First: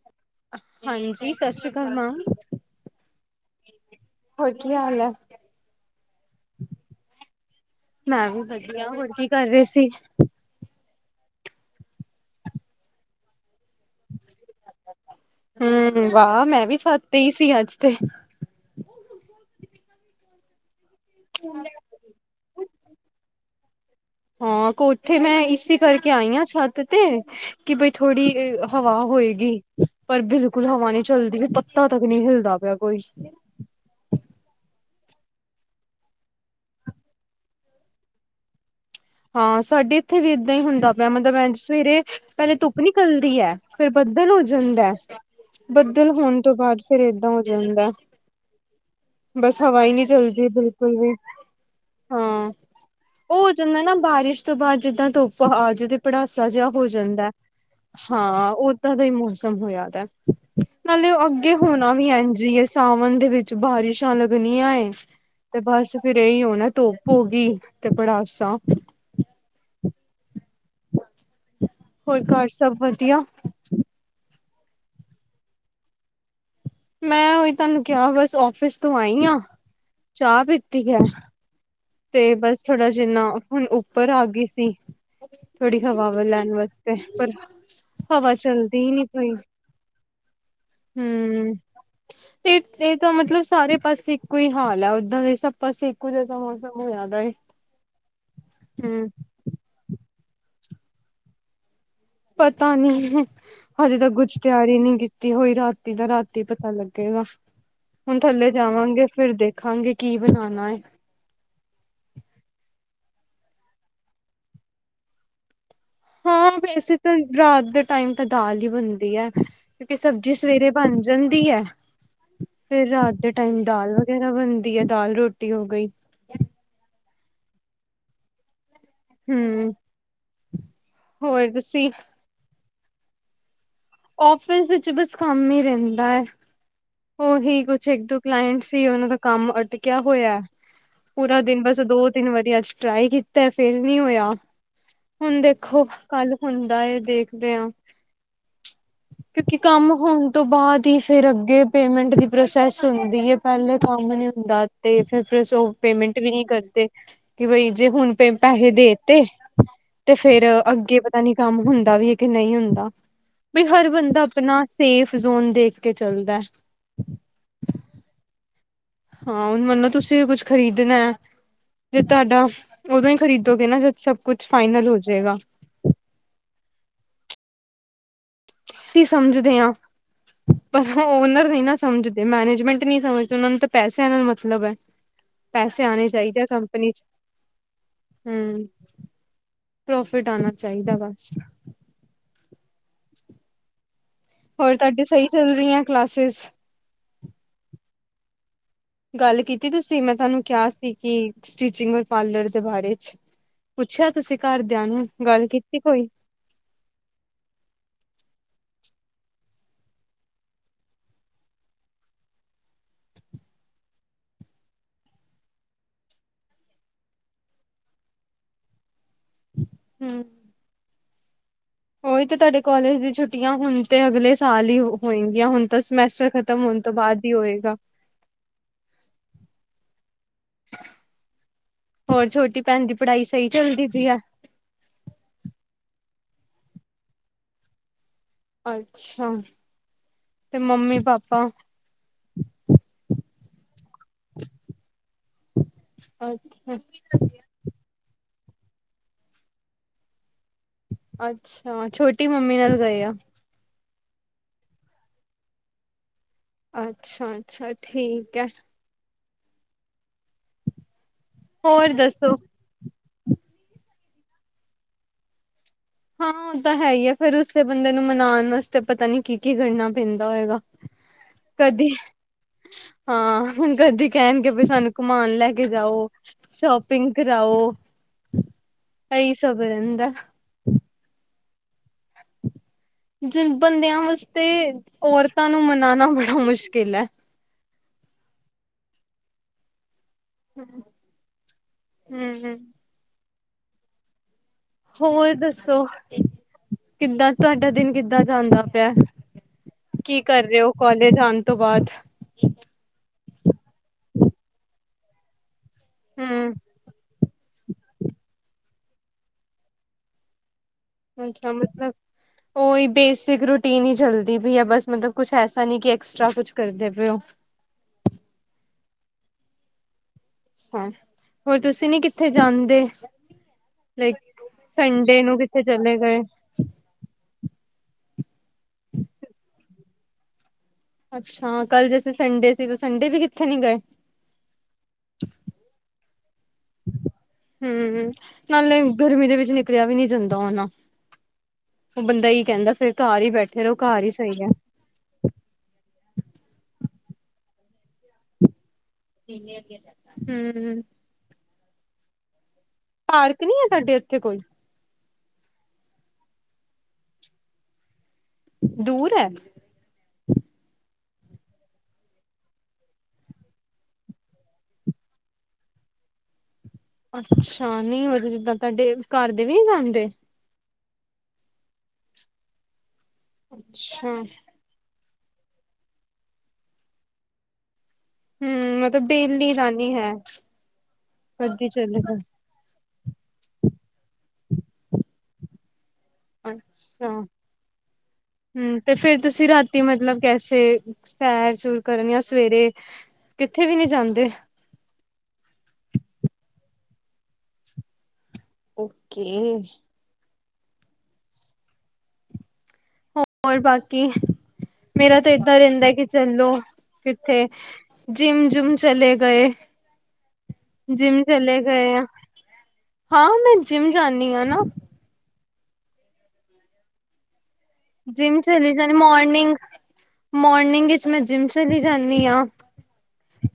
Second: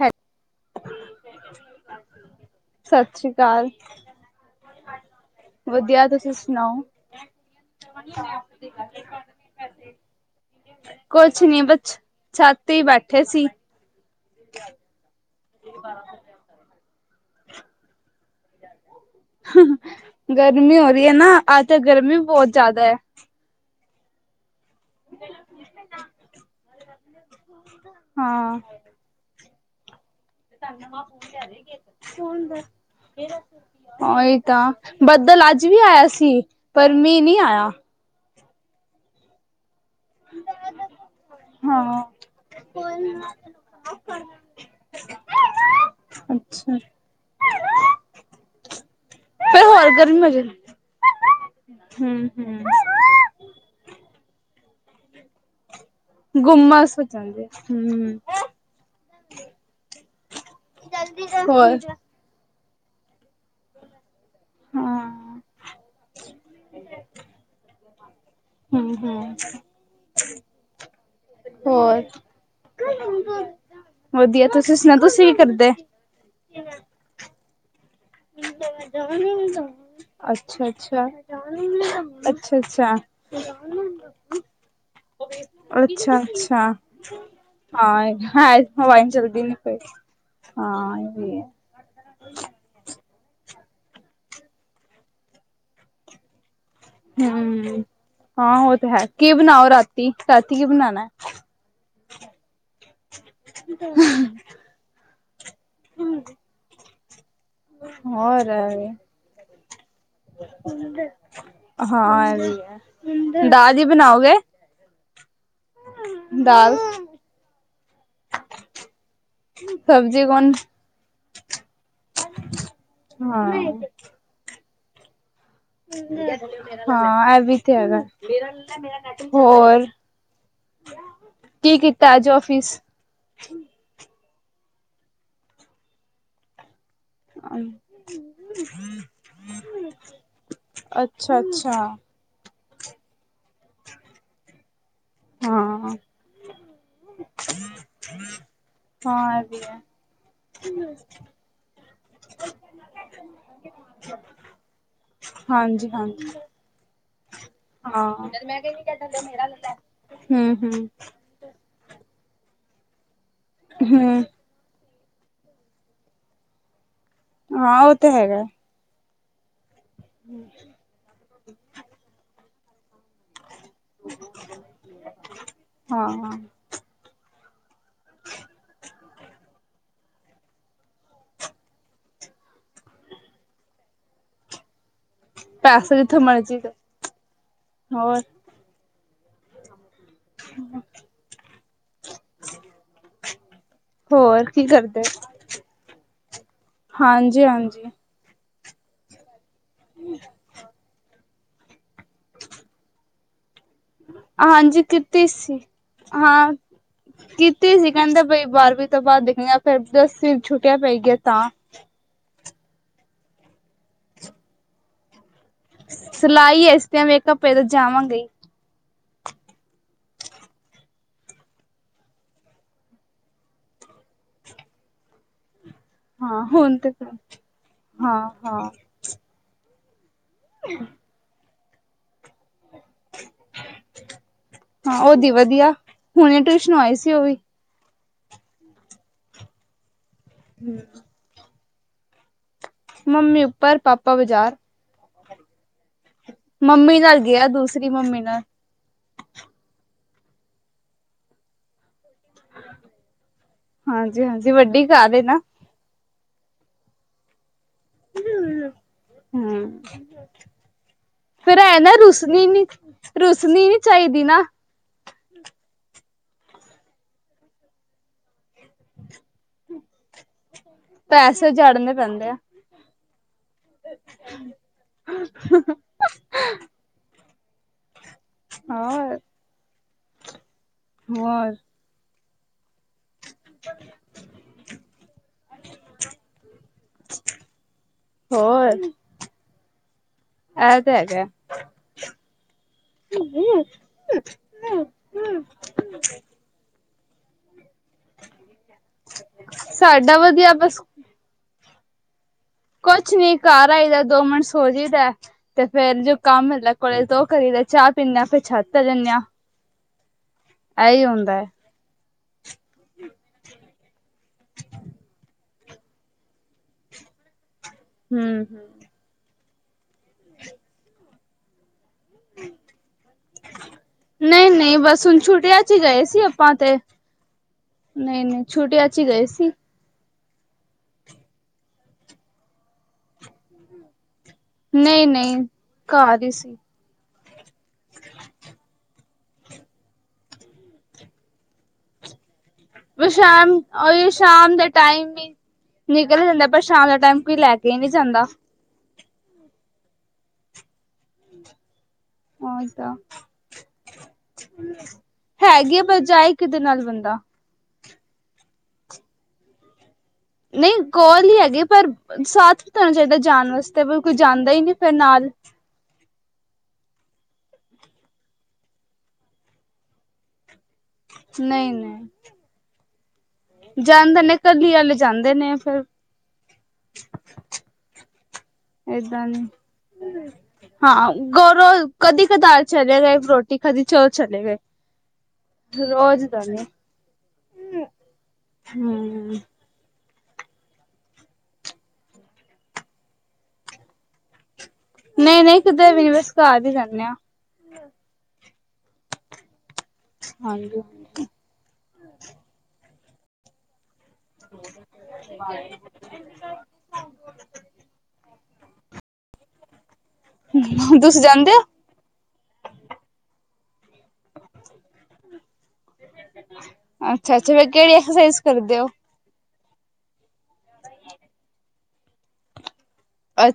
ਹੈ ਹਾਂਜੀ ਸਸ ਸ੍ਰੀ ਕਾਲ ਮੈਮ ਸਤਿ ਸ੍ਰੀ ਅਕਾਲ ਹੋਰ ਕੀ ਹਾਲ ਆ। ਵਧੀਆ ਤੁਸੀਂ ਸੁਣਾਓ। ਮੈਂ ਵੀ ਵਧੀਆ ਹੋਰ ਕੀ ਕਰ ਰਹੇ ਸੀ। ਕੁੱਛ ਨੀ ਬਸ ਛੱਤ ਹੀ ਬੈਠੇ ਸੀ। ਹਮ ਵਾਹ ਮੈਂ ਵੀ ਛੱਤ ਤੇ ਸੀ ਅੱਜ ਤੇ। ਗਰਮੀ ਹੋ ਰਹੀ ਹੈ ਨਾ ਅੱਜ ਤਾਂ ਗਰਮੀ ਬਹੁਤ ਜਾਦਾ। ਹਾਂ ਕੋਠੇ ਮੈਂ ਇਸੀ ਕਰਕੇ ਆਈ ਹਾਂ ਛੱਤ ਤੇ ਕਿ ਬਈ ਥੋੜੀ ਹਾਂ ਹਵਾ ਹੋਏਗੀ। ਪਰ ਬਿਲਕੁਲ ਹਵਾ ਨੀ ਚਲਦੀ ਪੱਤਾ ਤੱਕ ਨਹੀਂ ਹਿਲਦਾ ਪਿਆ ਕੋਈ। ਓਹੀ ਤਾਂ ਬੱਦਲ ਅੱਜ ਵੀ ਆਇਆ ਸੀ ਪਰ ਮੀ ਨੀ ਆਇਆ। ਹਾਂ ਸਾਡੇ ਇੱਥੇ ਵੀ ਇੱਦਾਂ ਹੀ ਹੁੰਦਾ ਪਿਆ ਮਤਲਬ ਇੰਜ ਸਵੇਰੇ ਹਾਂ ਪਹਿਲੇ ਧੁੱਪ ਨਿਕਲਦੀ ਹੈ ਫੇਰ ਬੱਦਲ ਹੋ ਜਾਂਦਾ। ਬੱਦਲ ਹੋਣ ਤੋਂ ਅੱਛਾ ਬਾਅਦ ਫਿਰ ਏਦਾਂ ਹੋ ਜਾਂਦਾ। ਬਸ ਫਿਰ ਹਵਾ ਹੋਰ ਨਹੀਂ ਗਰਮੀ ਹੋ ਚਲਦੀ ਜਾਂਦੀ ਬਿਲਕੁਲ ਵੀ ਹਮ ਹਾਂ। ਹਮ ਉਹ ਹੋ ਜਾਂਦਾ ਨਾ ਬਾਰਿਸ਼ ਤੋਂ ਬਾਦ ਜਿੱਦਾਂ ਧੁੱਪ ਆਜੇ ਤੇ ਪੜਾਸਾ ਜਿਹਾ ਹੋ ਗੁੰਮਸ ਜਾਂਦਾ ਜਾਂਦੀ ਹਾਂ ਉਹ ਦਾ ਹੀ ਮੌਸਮ ਹੋਆ ਦਾ ਨਾਲੇ ਉਹ ਹਮ ਅੱਗੇ ਹੋਰ ਹੋਣਾ ਵੀ ਐਜ ਹੀ ਹੈ। ਸਾਵਣ ਦੇ ਵਿੱਚ ਬਾਰਿਸ਼ ਛਾਂ ਲੱਗਣੀਆਂ ਏ ਹਾਂ ਤੇ ਬਸ ਫੇਰ ਇਹੀ ਹੋਣਾ ਧੁੱਪ ਹੋ ਗਈ ਤੇ ਪੜਾਸਾ। ਹਾਂ ਘਰ ਸਭ ਵਧੀਆ। ਹੋਰ ਵਧੀਆ ਤੁਸੀ ਸੁਣਾ ਤੁਸੀ ਕੀ ਕਰਦੇ। ਮੈਂ ਉਹੀ ਤੁਹਾਨੂੰ ਕਿਹਾ ਬਸ ਆਫ਼ਿਸ ਤੋਂ ਆਈ ਆ ਚਾਹ ਅੱਛਾ ਪੀਤੀ ਹੈ। [unintelligible] ਤੇ ਬਸ ਥੋੜਾ ਅੱਛਾ ਜਿੰਨਾ ਹੁਣ ਉੱਪਰ ਆ ਗੀ ਸੀ। ਥੋੜ੍ਹੀ ਹਵਾ ਵ ਲੈਣ ਵਾਸਤੇ ਪਰ ਹਾ ਹਵਾ ਹਾਂ ਚੱਲਦੀ ਹਵਾ ਨੀ ਚਲਦੀ ਨਹੀ ਪਈ ਹਾਂ ਇਹ ਵੀ ਹੈ। ਹੂੰ। ਤੇ ਇਹ ਤਾਂ ਮਤਲਬ ਸਾਰੇ ਪਾਸੇ ਇੱਕੋ ਹੀ ਹਾਲ ਹੈ, ਉੱਧਰ ਇਹ ਸਭ ਪਾਸੇ ਇੱਕੋ ਜ ਤਾਂ ਮੋ ਹਮ ਹਾਂ ਉਹ ਤੇ ਹੈ ਹੂੰ। ਕੀ ਬਣਾਓ ਰਾਤੀ, ਰਾਤੀ ਕੀ ਬਣਾਣਾ। ਪਤਾ ਨੀ ਹਜੇ ਤੱਕ ਕੁਛ ਤਿਆਰੀ ਨਹੀਂ ਕੀਤੀ ਹੋਈ ਰਾਤ ਤੀ ਦਾ ਰਾਤੀ ਪਤਾ ਲੱਗੇਗਾ। ਹੁਣ ਥੱਲੇ ਹੋਰ ਜਾਵਾਂਗੇ ਫਿਰ ਦੇਖਾਂਗੇ ਕੀ ਬਣਾਣਾ ਹੈ। ਹਾਂ ਇਹ ਵੀ ਹੈ ਦਾਲ ਹੀ ਬਣਾਓਗੇ। ਹਾ ਦਾਲ ਵੇਸੇ ਤਾ ਰਾਤ ਦੇ ਟਾਈਮ ਤਾ ਦਾਲ ਹੀ ਬਣਦੀ ਹੈ। ਕਿਉਂਕਿ ਸਬਜ਼ੀ ਸਵੇਰੇ ਬਣ ਜਾਂਦੀ ਹੈ, ਫੇਰ ਰਾਤ ਦੇ ਹਾਂ ਟਾਈਮ ਦਾਲ ਵਗੇਰਾ ਬਣਦੀ ਹੈ ਦਾਲ ਰੋਟੀ ਹੋ ਗਈ। ਹਾਂ ਇਹ ਐਵੀ ਤੇ ਹੈਗਾ। ਹੂੰ। ਹੋਰ ਹੋਰ ਕੀ ਤੁਸੀਂ ਕੀਤਾ ਅੱਜ ਆਫਿਸ। ਆਫਿਸ ਵਿੱਚ ਬਸ ਕੰਮ ਹੀ ਰਹਿੰਦਾ ਹੈ। ਉਹੀ ਕੁਛ ਇੱਕ ਦੋ ਕਲਾਇੰਟ ਸੀ, ਉਹਨਾਂ ਦਾ ਕੰਮ ਅਟਕਿਆ ਹੋਇਆ। ਅੱਛਾ, ਪੂਰਾ ਦਿਨ ਅੱਛ ਬਸ ਦੋ, ਤਿੰਨ ਵਾਰੀ ਅੱਜ ਟਰਾਈ ਕੀਤਾ ਫੇਲ ਨਈ ਹੋਇਆ। ਹੁਣ ਦੇਖੋ ਹਾਂ ਕੱਲ ਹੁੰਦਾ ਏ ਦੇਖਦੇ ਆ। [inaudible] ਹਾਂ ਇਹ ਕਿਉਂਕਿ ਵੀ ਹੈ ਕੰਮ ਹੋਣ ਤੋਂ ਬਾਦ ਈ ਫੇਰ ਅੱਗੇ ਪੇਮੈਂਟ ਦੀ ਪ੍ਰੋਸੈਸ ਹੁੰਦੀ ਏ। ਪੈਲੇ ਕੰਮ ਨੀ ਹੁੰਦਾ ਤੇ ਫੇਰ ਸਿਰ [unintelligible] ਉਹ ਹਾਂਜੀ ਪੇਮੈਂਟ ਹਾਂਜੀ ਵੀ ਨਹੀਂ ਕਰਦੇ। ਕਿ ਬਈ ਜੇ ਹਾਂ। ਹੁਣ ਪੇਮੇਂਟ ਪੈਹੇ ਦੇਤੇ ਤੇ ਫੇਰ ਹੂੰ, ਅੱਗੇ ਹੂੰ, ਪਤਾ ਨੀ ਕੰਮ ਹੁੰਦਾ ਵੀ ਐ ਕਿ ਨਈ ਹੁੰਦਾ। ਵੀ ਹਰ ਬੰਦਾ ਹੂੰ ਅਪਣਾ ਸੇਫ ਜ਼ੋਨ ਦੇਖ ਕੇ ਚਲਦਾ। ਹਾਂ, ਉਹ ਤੇ ਹੈਗਾ। ਹਾਂ, ਹੁਣ ਮਣੋ ਤੁਸੀਂ ਕੁਝ ਖ਼ਰੀਦਣਾ ਜੇ ਤੁਆਡਾ ਉਦੋਂ ਈ ਖਰੀਦੋਗੇ ਨਾ ਜਦ ਸਭ ਕੁਛ ਫਾਈਨਲ ਹੋ ਜੇਗਾ। ਹਾਂ, ਹਾਂ। ਕੀ ਸਮਝਦੇ ਆ। ਪਰ ਓਨਰ ਨਈ ਨਾ ਸਮਝਦੇ ਮੈਨੇਜਮੈਂਟ ਨਈ ਸਮਝਦੇ ਉਹਨਾ ਨੂੰ ਤਾਂ ਪੈਸਿਆਂ ਨਾਲ ਮਤਲਬ ਐ। ਪੈਸੇ ਆਣੇ ਜਿੱਥੋਂ ਚਾਈਦੇ ਆ ਮਰਜ਼ੀ ਦੋ ਕੰਪਨੀ ਚ ਹੋਰ, ਹੂੰ ਪ੍ਰੋਫਿਟ ਆਣਾ ਚਾਈਦਾ ਬਸ ਹੋਰ ਕੀ ਕਰਦੇ? ਤੁਹਾਡੀ ਸਹੀ ਚੱਲ ਰਹੀਆਂ ਕਲਾਸਿਸ ਹਾਂਜੀ, ਹਾਂਜੀ। ਗੱਲ ਕੀਤੀ ਤੁਸੀਂ, ਮੈਂ ਤੁਆਨੂੰ ਕਿਆ ਸੀ ਕਿ ਸਟਿਚਿੰਗ ਓਰ ਪਾਰਲਰ ਦੇ ਬਾਰੇ ਚ ਪੁੱਛਿਆ ਤੁਸੀਂ ਹਾਂਜੀ ਘਰਦਿਆਂ ਨੂੰ ਕੀਤੀ ਗੱਲ ਸੀ, ਕੀਤੀ ਕੋਈ ਹਾਂ ਕੀਤੀ ਸੀ ਕਹਿੰਦੇ ਬਈ ਬਾਰਵੀਂ ਤੋਂ ਬਾਦ ਦੇਖਣੀਆਂ ਫਿਰ ਦਸਵੀਂ ਛੁੱਟਿਆ ਪਈ ਗਿਆ ਤਾਂ ਸਿਲਾਈ ਇਸ [unintelligible] ਇਕ ਜਾਵਾਂਗੇ ਈ। ਹੂੰ। ਉਹੀ ਤੇ ਤੁਆਡੇ ਕੋਲੇਜ ਦੀ ਛੁੱਟੀਆਂ, ਹੁਣ ਤੇ ਅਗਲੇ ਸਾਲ ਈ ਹੋਏਂਗੀਆਂ ਹੁਣ ਤਾਂ ਸਮੈਸਟਰ ਹਾਂ ਖਤਮ ਹੁਣ ਹੋਣ ਤੇ ਤੋਂ ਬਾਦ ਈ ਹੋਏਗਾ। ਹਾਂ, ਹਾਂ, [inaudible] ਹੋਰ ਛੋਟੀ ਭੈਣ ਦੀ ਪੜਾਈ ਸਈ ਚੱਲਦੀ ਪਈ ਆ। ਹਾਂ ਉਹਦੀ ਵਦੀਆ, ਹੁਣੇ ਟਿਊਸ਼ਨੋ ਆਈ ਸੀ ਉਹ ਵੀ ਅੱਛਾ, ਤੇ ਮੰਮੀ ਪਾਪਾ ਮੰਮੀ ਉੱਪਰ, ਪਾਪਾ ਬਾਜ਼ਾਰ ਮੰਮੀ ਨਾਲ ਗਿਆ ਦੂਸਰੀ ਮੰਮੀ ਨਾਲ ਅੱਛਾ, ਛੋਟੀ ਮੰਮੀ ਨਾਲ ਗਏ ਆ। ਹਾਂਜੀ-ਹਾਂਜੀ ਵੱਡੀ ਘਰ ਏ ਨਾ ਅੱਛਾ, ਅੱਛਾ ਠੀਕ ਐ। ਹੂੰ, ਫੇਰ ਐ ਨਾ ਹੋਰ ਦੱਸੋ? ਰੁਸਨੀ ਨੀ ਰੂਸਨੀ ਨੀ ਚਾਈਦੀ ਨਾ ਹਾਂ ਹੁਣ ਤਾਂ ਹੈ ਈ ਆ, ਫੇਰ ਰੁੱਸੇ ਬੰਦੇ ਨੂੰ ਮਨਾਣ ਵਾਸਤੇ ਪਤਾ ਨੀ ਕੀ-ਕੀ ਕਰਨਾ ਪੈਂਦਾ ਹੋਏਗਾ, ਪੈਸੇ ਕਦੇ ਜੜਨੇ ਪੈਂਦੇ ਆ ਹਾਂ ਹੁਣ ਕਦੀ ਕਹਿਣਗੇ ਵੀ ਸਾਨੂੰ ਘੁਮਾਣ ਲੈ ਕੇ ਜਾਓ ਸ਼ੋਪਿੰਗ ਕਰਾਊ ਹੋਰ ਇਹੀ ਸਬ ਰਹਿੰਦਾ। ਓਰ ਜਿੰਨ ਬੰਦਿਆਂ ਵਾਸਤੇ ਔਰਤਾਂ ਨੂੰ ਮਨਾਣਾ ਬੜਾ ਮੁਸ਼ਕਿਲ ਐ। ਹੋਰ। ਐ ਤਾਂ ਹੈਗਾ। ਹੂੰ-ਹੂੰ। ਹੋਰ ਦੱਸੋ, ਕਿੱਦਾਂ ਤੁਆਡਾ ਦਿਨ ਕਿੱਦਾਂ? ਕਿੱਦਾਂ ਜਾਂਦਾ ਪਿਆ? ਸਾਡਾ ਕੀ ਕਰ ਵਧੀਆ ਰਹੇ ਓ ਬਸ ਕਾਲੇਜ ਆਣ ਤੋਂ ਬਾਦ। ਕੋਛ ਨੀ, ਘਰ ਆਈਦਾ ਦੋ ਮਿੰਟ ਸੌ ਜੀ ਦਾ। ਤੇ ਫੇਰ ਜੋ ਕੰਮ ਹਮ ਮਿਲਦਾ ਕੋਲੇਜ ਤੋ ਉਹ ਕਰੀ ਦਾ, ਚਾਹ ਪੀਣੇ ਫਿਰ ਛੱਤ ਤੇ ਜਣੇ ਆ। ਇਹੀ ਹੁੰਦਾ ਹੈ ਅੱਛਾ, ਮਤਲਬ ਉਹ ਕੋਈ ਬੇਸਿਕ ਰੂਟੀਨ ਹੀ ਚਲਦੀ ਪਈ ਹੈ। ਬਸ ਮਤਲਬ ਕੁਛ ਐਸਾ ਨਹੀਂ ਕਿ ਐਕਸਟਰਾ ਕੁਛ ਕਰਦੇ ਪਏ ਹੋ। ਹੂੰ ਹੂੰ। ਹਾਂ ਹੋਰ ਤੁਸੀਂ ਨੀ ਕਿੱਥੇ ਜਾਂਦੇ ਲਾਇਕ ਨਹੀਂ ਨਹੀਂ ਬਸ ਹੁਣ ਸੰਡੇ ਨੂੰ ਛੁੱਟੀਆਂ ਕਿੱਥੇ ਚ ਹੀ ਚਲੇ ਗਏ। ਸੀ ਆਪਾਂ ਤੇ ਨਹੀਂ ਨਹੀਂ ਛੁੱਟੀਆਂ 'ਚ ਹੀ ਗਏ ਸੀ। ਅੱਛਾ ਕੱਲ ਜੈਸੇ ਸੰਡੇ ਸੀ। ਸੰਡੇ ਵੀ ਕਿੱਥੇ ਨਹੀਂ ਗਏ। ਨਹੀਂ ਨਹੀਂ ਘਰ ਹੀ ਸੀ। ਹੂੰ ਨਾਲੇ ਗਰਮੀ ਦੇ ਵਿੱਚ ਨਿਕਲਿਆ ਵੀ ਨਹੀਂ ਜਾਂਦਾ ਹੋਣਾ। ਹੁਣ ਬੰਦਾ ਕੀ ਕਹਿੰਦਾ ਹੈ। ਫੇਰ ਵੀ ਘਰ ਹੀ ਸ਼ਾਮ ਬੈਠੇ ਰਹੋ ਘਰ ਓਹੀ ਹੀ ਸਹੀ ਸ਼ਾਮ ਦੇ। ਟਾਈਮ ਵੀ ਨਿਕਲ ਜਾਂਦਾ ਹੈ। ਪਰ ਸ਼ਾਮ ਦਾ ਟਾਈਮ ਕੋਈ ਲੈ ਕੇ ਹੀ ਨਹੀਂ ਜਾਂਦਾ ਹੈ। ਹੂੰ। ਔਰ ਕਿਆ। ਪਾਰਕ ਨੀ ਹੈ ਸਾਡੇ ਉੱਥੇ ਕੋਈ। ਹੈਗੀ ਆ ਪਰ ਜਾਏ ਕਿਦੇ ਨਾਲ ਬੰਦਾ। ਦੂਰ ਹੈ। ਨਹੀਂ ਕੋਲ ਹੀ ਹੈਗੇ ਪਰ। ਸਾਥ ਤਾਂ ਹੋਣਾ ਚਾਹੀਦਾ ਹੈ। ਜਾਣ ਵਾਸਤੇ ਪਰ ਕੋਈ ਜਾਂਦਾ ਹੀ ਨਹੀਂ ਫਿਰ ਨਾਲ। ਅੱਛਾ ਨਹੀਂ ਵੀ ਜਿੱਦਾਂ ਤੁਹਾਡੇ ਘਰ ਦੇ ਵੀ ਜਾਂਦੇ। ਨਹੀਂ ਨਹੀਂ। ਅੱਛਾ ਜਾਂਦੇ ਨੇ ਕਦੀ ਵੱਲ ਜਾਂਦੇ ਨੇ ਫਿਰ। ਹਮ ਮਤਲਬ ਏਦਾਂ ਡੇਲੀ ਦਾ ਨੀ ਹੈ ਨਹੀਂ ਹਾਂ ਕਦੀ ਗੌਰਵ ਚਲੇ ਗਏ ਕਦੀ ਕਦਾਈਂ। ਚਲੇ ਗਏ ਹੁਣ ਰੋਟੀ ਖਾਧੀ ਸੀ। ਚਲੇ ਗਏ ਰੋਜ਼। ਦਾ ਨੀ ਅੱਛਾ ਹੂੰ ਤੇ ਫੇਰ ਹਮ ਤੁਸੀਂ ਰਾਤੀ। ਰਾਤੀ ਮਤਲਬ ਕੈਸੇ ਸੈਰ ਸੁਰ ਕਰਨ ਜਾਂ ਸਵੇਰੇ ਕਿੱਥੇ ਵੀ ਨਹੀਂ ਜਾਂਦੇ। ਨਹੀਂ ਨਹੀਂ ਕਿਤੇ ਵੀ ਨਹੀਂ ਬਸ ਘਰ ਹੀ ਰਹਿਣੇ ਹਾਂ। ਓਕੇ। ਹਾਂਜੀ। ਹੋਰ ਬਾਕੀ ਮੇਰਾ ਤਾਂ ਏਦਾਂ ਰਹਿੰਦਾ ਕਿ ਚਲੋ ਕਿੱਥੇ। ਜਿਮ ਜੁਮ ਚਲੇ ਗਏ ਤੁਸੀਂ ਜਿਮ ਜਾਂਦੇ ਚਲੇ ਹੋ ਗਏ। ਹਾਂ ਮੈਂ ਜਿਮ ਜਾਂਦੀ ਹਾਂ ਨਾ। ਅੱਛਾ ਅੱਛਾ ਫੇਰ ਕਿਹੜੀ ਜਿੰਮ ਐਕਸਰਸਾਈਜ਼ ਚਲੀ ਕਰਦੇ ਹੋ? ਜਾਂਦੀ ਮੋਰਨਿੰਗ। ਮੋਰਨਿੰਗ ਵਿਚ ਮੈਂ ਜਿੰਮ ਚਲੀ ਜਾਂਦੀ ਹਾਂ।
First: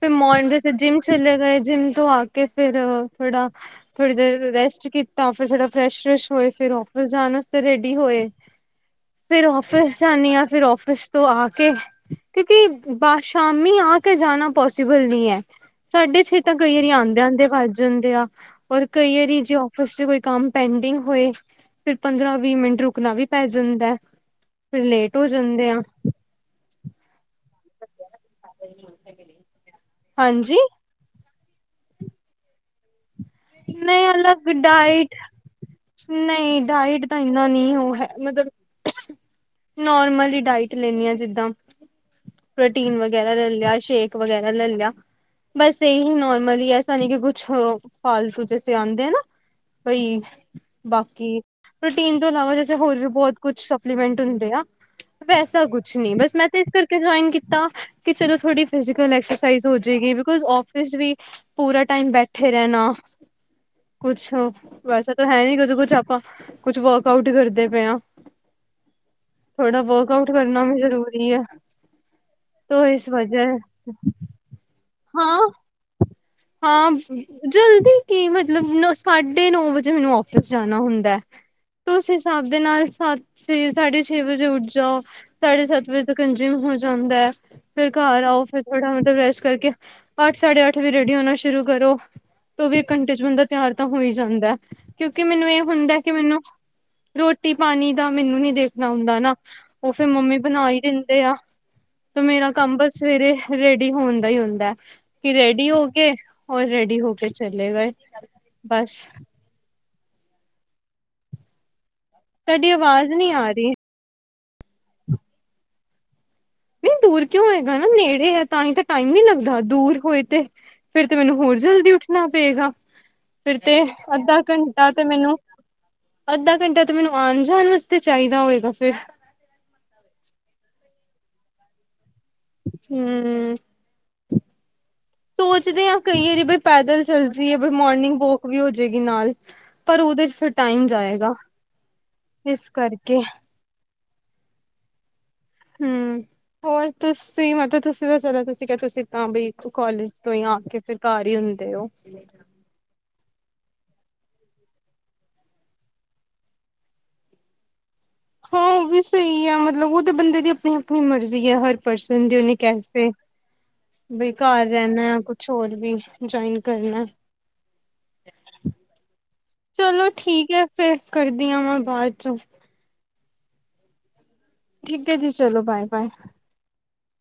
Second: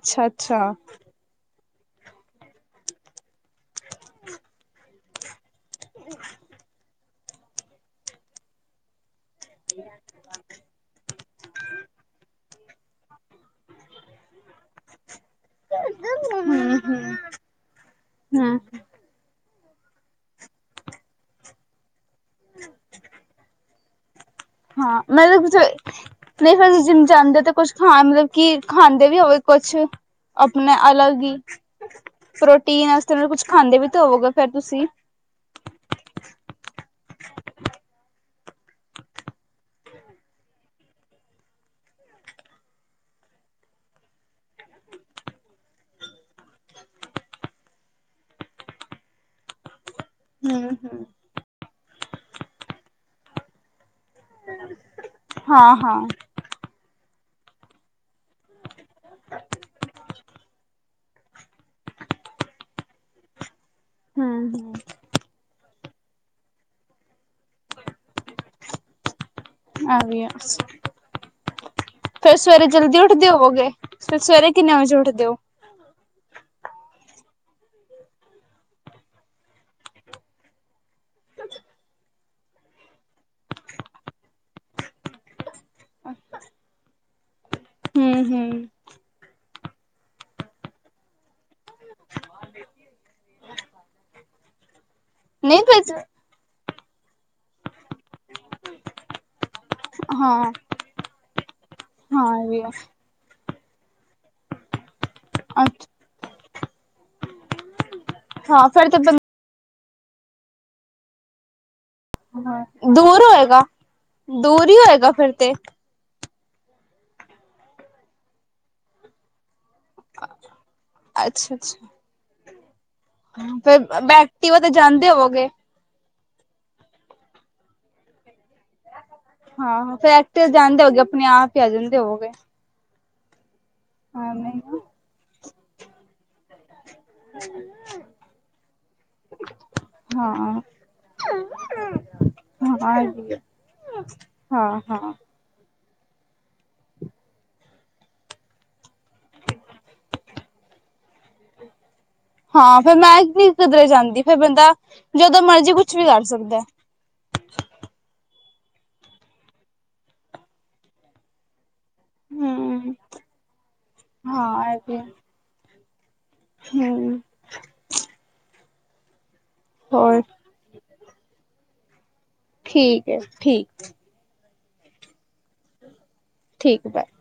ਫੇਰ ਅੱਛਾ ਮੋਰਨਿੰਗ ਜਿੰਮ। ਚੱਲੇ ਗੇ ਜਿੰਮ ਤੋਂ ਆ ਕੇ ਫ਼ੇਰ ਥੋੜਾ ਥੋੜੀ ਦੇਰ ਰੈਸਟ ਕੀਤਾ ਫਿਰ ਥੋੜਾ। ਫਰੈਸ਼ ਫਰੈਸ਼ ਹੋਏ ਫੇਰ ਔਫਿਸ ਜਾਣ ਵਾਸਤੇ ਰੈਡੀ ਹੋਏ। ਫੇਰ ਔਫਿਸ ਜਾਂਣੀ ਆਂ ਫੇਰ ਔਫਿਸ। ਤੋਂ ਆ ਕੇ ਕਿਉਂਕਿ ਬਾਹਰ ਸ਼ਾਮੀ ਆ ਕੇ ਜਾਣਾ ਪੋਸੀਿਬਲ ਨਹੀਂ ਹੈ। ਸਾਢੇ ਛੇ ਹਮ ਤ ਕਈ ਵਾਰੀ ਆਉਂਦੇ ਆਦੇ ਆ ਵੱਜ ਜਾਂਦੇ ਆ ਰ ਕਈਾਰੀ ਜੇ ਆਫਿਸ ਚ ਕੋਈ ਕੰਮ ਪੈਂਡਿੰਗ ਹੋਏ। ਫਿਰ ਪੰਦਰਾਂ ਵੀਹ ਮਿੰਟ ਰੁਕਣਾ ਵੀ ਪੈ ਜਾਂਦਾ। ਫਿਰ ਹਾਂ ਲੇਟ ਹੋ ਮੈਂ ਜਾਂਦੇ ਆ ਨਹੀਂ ਫਿਰਸੀ ਜਿਨ ਜਾਦੇ ਕੁਛ ਖਾਦੇ ਕਿ ਖਾਂਦੇ ਵੀ ਹੋਵੇ ਕੁਛ ਹਾਂਜੀ ਆਪਣੇ ਅਲੱਗ ਹੀ ਪ੍ਰੋਟੀਨ ਵਸ ਉਹ ਨੂੰ ਕੁਛ ਖਾਂਦੇ ਵੀ ਤਾਂ ਨਹੀਂ ਹੋਵੋਗੇ ਅਲੱਗ ਫੇਰ ਤੁਸੀਂ ਡਾਇਟ ਨਹੀਂ ਡਾਇਟ ਤਾਂ ਇੰਨਾ ਨਹੀਂ ਉਹ ਹੈ ਮਤਲਬ ਨੋਰਮਲ ਹੀ ਡਾਇਟ ਲੈਂਦੀ ਹ ਜਿੱਦਾਂ ਪ੍ਰੋਟੀਨ ਵਗੈਰਾ ਲੈ ਲਿਆ ਸ਼ੇਕ ਵਗੈਰਾ ਲੈ ਲਿਆ ਬਸ ਇਹੀ ਨੋਰਮਲੀ ਐਸਾ ਨਹੀਂ ਕਿ ਕੁਛ ਹੋ ਫਾਲਤੂ ਜ ਸੇ ਆਉਂਦੇ ਆ ਨਾ ਬਈ ਹਮ ਹਮ ਬਾਕੀ ਪ੍ਰੋਟੀਨ ਤੋਂ ਇਲਾਵਾ ਜੈਸੇ ਹੋਰ ਵੀ ਬਹੁਤ ਕੁਛ ਸ ਹ ਵੈਸਾ ਹਾਂ ਕੁਛ ਹਾਂ ਨ ਬ ਮੈਂ ਕਰ ਜਇ ਕੀਤਾ। ਕਿ ਚਲੋ ਥੋੜੀ ਫਿਜ਼ੀਕਲ ਐਕਸਾਈਜ਼ ਹੋ ਜੇਗੀ ਬਿਕੋਜ਼ ਆਫਿਸ ਵੀ ਪੂਰਾ ਟਾਈਮ ਬੈਠੇ ਰਹਿਣਾ ਕੁਛ ਹਮ ਔਫ ਹਮ ਵੈਸੇ ਤੇ ਹੈ ਈ ਨੀ ਕਦੋਂ ਕੁਛ ਆਪਾਂ, ਕੁਛ ਵਰਕ ਆਊਟ ਈ ਕਰਦੇ ਪਏ ਆਂ। ਥੋੜਾ ਵਰਕ ਆਊਟ ਕਰਨਾ ਵੀ ਜ਼ਰੂਰੀ ਐ। ਫੇਰ ਸਵੇਰੇ ਜਲਦੀ ਉੱਠਦੇ ਹੋਵੋਗੇ? ਫਿਰ ਸਵੇਰੇ ਕਿੰਨੇ ਵਜੇ ਉੱਠਦੇ ਔ? ਹਾਂ, ਜਲਦੀ ਕੀ ਮਤਲਬ ਨ ਸਾਢੇ ਨੋ ਵਜੇ ਮੈਨੂੰ ਔਫਿਸ ਜਾਣਾ ਹੁੰਦੈ। ਤੋ ਉਸ ਹਿਸਾਬ ਦੇ ਨਾਲ ਸੱਤ, ਛੇ-ਸਾਢੇ ਛੇ ਵਜੇ ਉੱਠ ਜਾਔ। ਸਾਢੇ ਸੱਤ ਵਜੇ ਤੱਕ ਕੰਜਿਊਮ ਹੋ ਜਾਂਦੈ। ਫੇਰ ਹਮ ਘਰ ਆਔ, ਹਮ ਫੇਰ ਥੋੜਾ ਮਤਲਬ ਰੈਸਟ ਕਰਕੇ ਅੱਠ-ਸਾਢੇ ਅੱਠ ਵਜੇ ਲਿਆਣਾ ਸ਼ੁਰੂ ਕਰੋ ਤੇ ਵੀ ਇੱਕ ਘੰਟੇ 'ਚ ਬੰਦਾ ਤਿਆਰ ਤਾਂ ਹੋ ਈ ਜਾਂਦੈ। ਕਿਉਂਕਿ ਮੈਨੂੰ ਨਹੀਂ ਏ ਹੁੰਦੈ ਫਿਰ ਕਿ ਮੈਨੂੰ ਰੋਟੀ ਪਾਣੀ ਦਾ ਮੈਨੂੰ ਨੀ ਦੇਖਣਾ ਹੁੰਦਾ ਨਾ। ਔ ਫਿਰ ਮੰਮੀ ਹਾਂ ਬਨਾ ਈ ਦਿੰਦੇ ਆ। ਫੇਰ ਹਾਂ ਇਹ ਮੇਰਾ ਵੀ ਹੈ ਕੰਮ ਬਸ ਸਵੇਰੇ ਰੇਡੀ ਹੋਣ ਦਾ ਈ ਹੁੰਦੈ ਕਿ ਰੈਡੀ ਹੋ ਅੱਛਾ ਕੇ ਔਰ ਰੇਡੀ ਹੋ ਕੇ ਚਲੇ ਗਏ। ਹਾਂ ਫੇਰ ਬਸ ਤੇ ਬੰ ਤੁਹਾਡੀ ਆਵਾਜ਼ ਦੂਰ ਨਹੀਂ ਆ ਹੋਏਗਾ, ਰਹੀ। ਦੂਰ ਈ ਹੋਏਗਾ ਫਿਰ ਤੇ। ਨਈ ਦੂਰ ਕਿਉਂ ਹੋਇਗਾ ਨਾ ਨੇੜੇ ਆ ਤਾਂ ਈ ਤਾਂ ਟਾਈਮ ਨੀ ਲੱਗਦਾ ਦੂਰ ਹੋਏ ਤੇ ਫੇਰ ਤੇ ਮੈਨੂੰ ਅੱਛਾ ਹੋਰ ਜਲਦੀ ਅੱਛਾ ਉੱਠਣਾ ਪਏਗਾ। ਫਿਰ ਤੇ ਫਿਰ ਅੱਧਾ ਐਕਟਿਵਾ ਘੰਟਾ ਤੇ ਜਾਂਦੇ ਮੈਨੂੰ ਹੋਵੋਗੇ ਅੱਧਾ ਘੰਟਾ ਤਾਂ ਮੈਨੂੰ ਆਣ ਜਾਣ ਵਾਸਤੇ ਚਾਈਦਾ ਹੋਏਗਾ ਫੇਰ। ਹਾਂ-ਹਾਂ, ਫੈਕਟਰੀਸ ਜਾਂਦੇ ਹੋਗੇ, ਅਪਣੇ ਆਪ ਈ ਆ ਜਾਂਦੇ ਹੋਵੋਗੇ। ਹੂੰ। ਹਾਂ ਨਈ ਨਾ। ਸੋਚਦੇ ਆਂ ਕਈ ਆਰੀ ਬਈ ਪੈਦਲ ਚੱਲ ਜਾਈਏ ਬ ਮੋਰਨਿੰਗ ਵੋਕ ਵੀ ਹੋ ਜੇਗੀ ਨਾਲ। ਪਰ ਉਦੇ 'ਚ ਹਾਂ ਫੇਰ ਹਾਂ ਟਾਈਮ ਜਾਏਗਾ, ਇਸ ਕਰਕੇ। ਹਾਂ-ਹਾਂ। ਹੂੰ, ਹੋਰ ਤੁਸੀ ਮਤਲਬ ਤੁਸ [unintelligible] ਤੁਸੀ ਕਿਆ ਤੁਸੀ ਤਾਂ ਬਈ ਇੱਕ ਕਾਲਜ ਤੋਂ ਈ ਆ ਕੇ ਫੇਰ ਘਾਰ ਈ ਹੁੰਦੇ ਔ। ਹਾਂ ਫੇਰ ਮੈਂ ਨੀ ਕਿਧਰੇ ਜਾਂਦੀ ਫੇਰ ਬੰਦਾ ਜਦੋਂ ਮਰਜੀ ਕੁਛ ਵੀ ਕਰ ਸਕਦੈ। ਹਾਂ ਔ ਵੀ ਸਈ ਐ ਮਤਲਬ ਔ ਤੇ ਬੰਦੇ ਦੀ ਅਪਣੀ-ਅਪਣੀ ਮਰਜ਼ੀ ਐ ਹੋਰ ਪਰਸਨ ਦੀ ਏਨੀ ਹਮ ਕੈਸੇ, ਬਈ ਘਾਰ ਹਾਂ ਇਹ ਵੀ ਰੈਨੈ ਔ ਕੁਛ ਹੋਰ ਵੀ ਜੁਆਇਨ ਕਰਨੈ। ਹਮ ਚਲੋ ਹੋਰ ਠੀਕ ਐ। ਫੇਫ ਕਰਦੀ ਆਂ ਮੈਂ ਬਾਦ 'ਚੋਂ। ਠੀਕ ਐ, ਠੀਕ ਠੀਕ ਐ ਜੀ, ਚਲੋ ਬਾਏ-ਬਾਏ। ਠੀਕ ਐ, ਬਾਏ।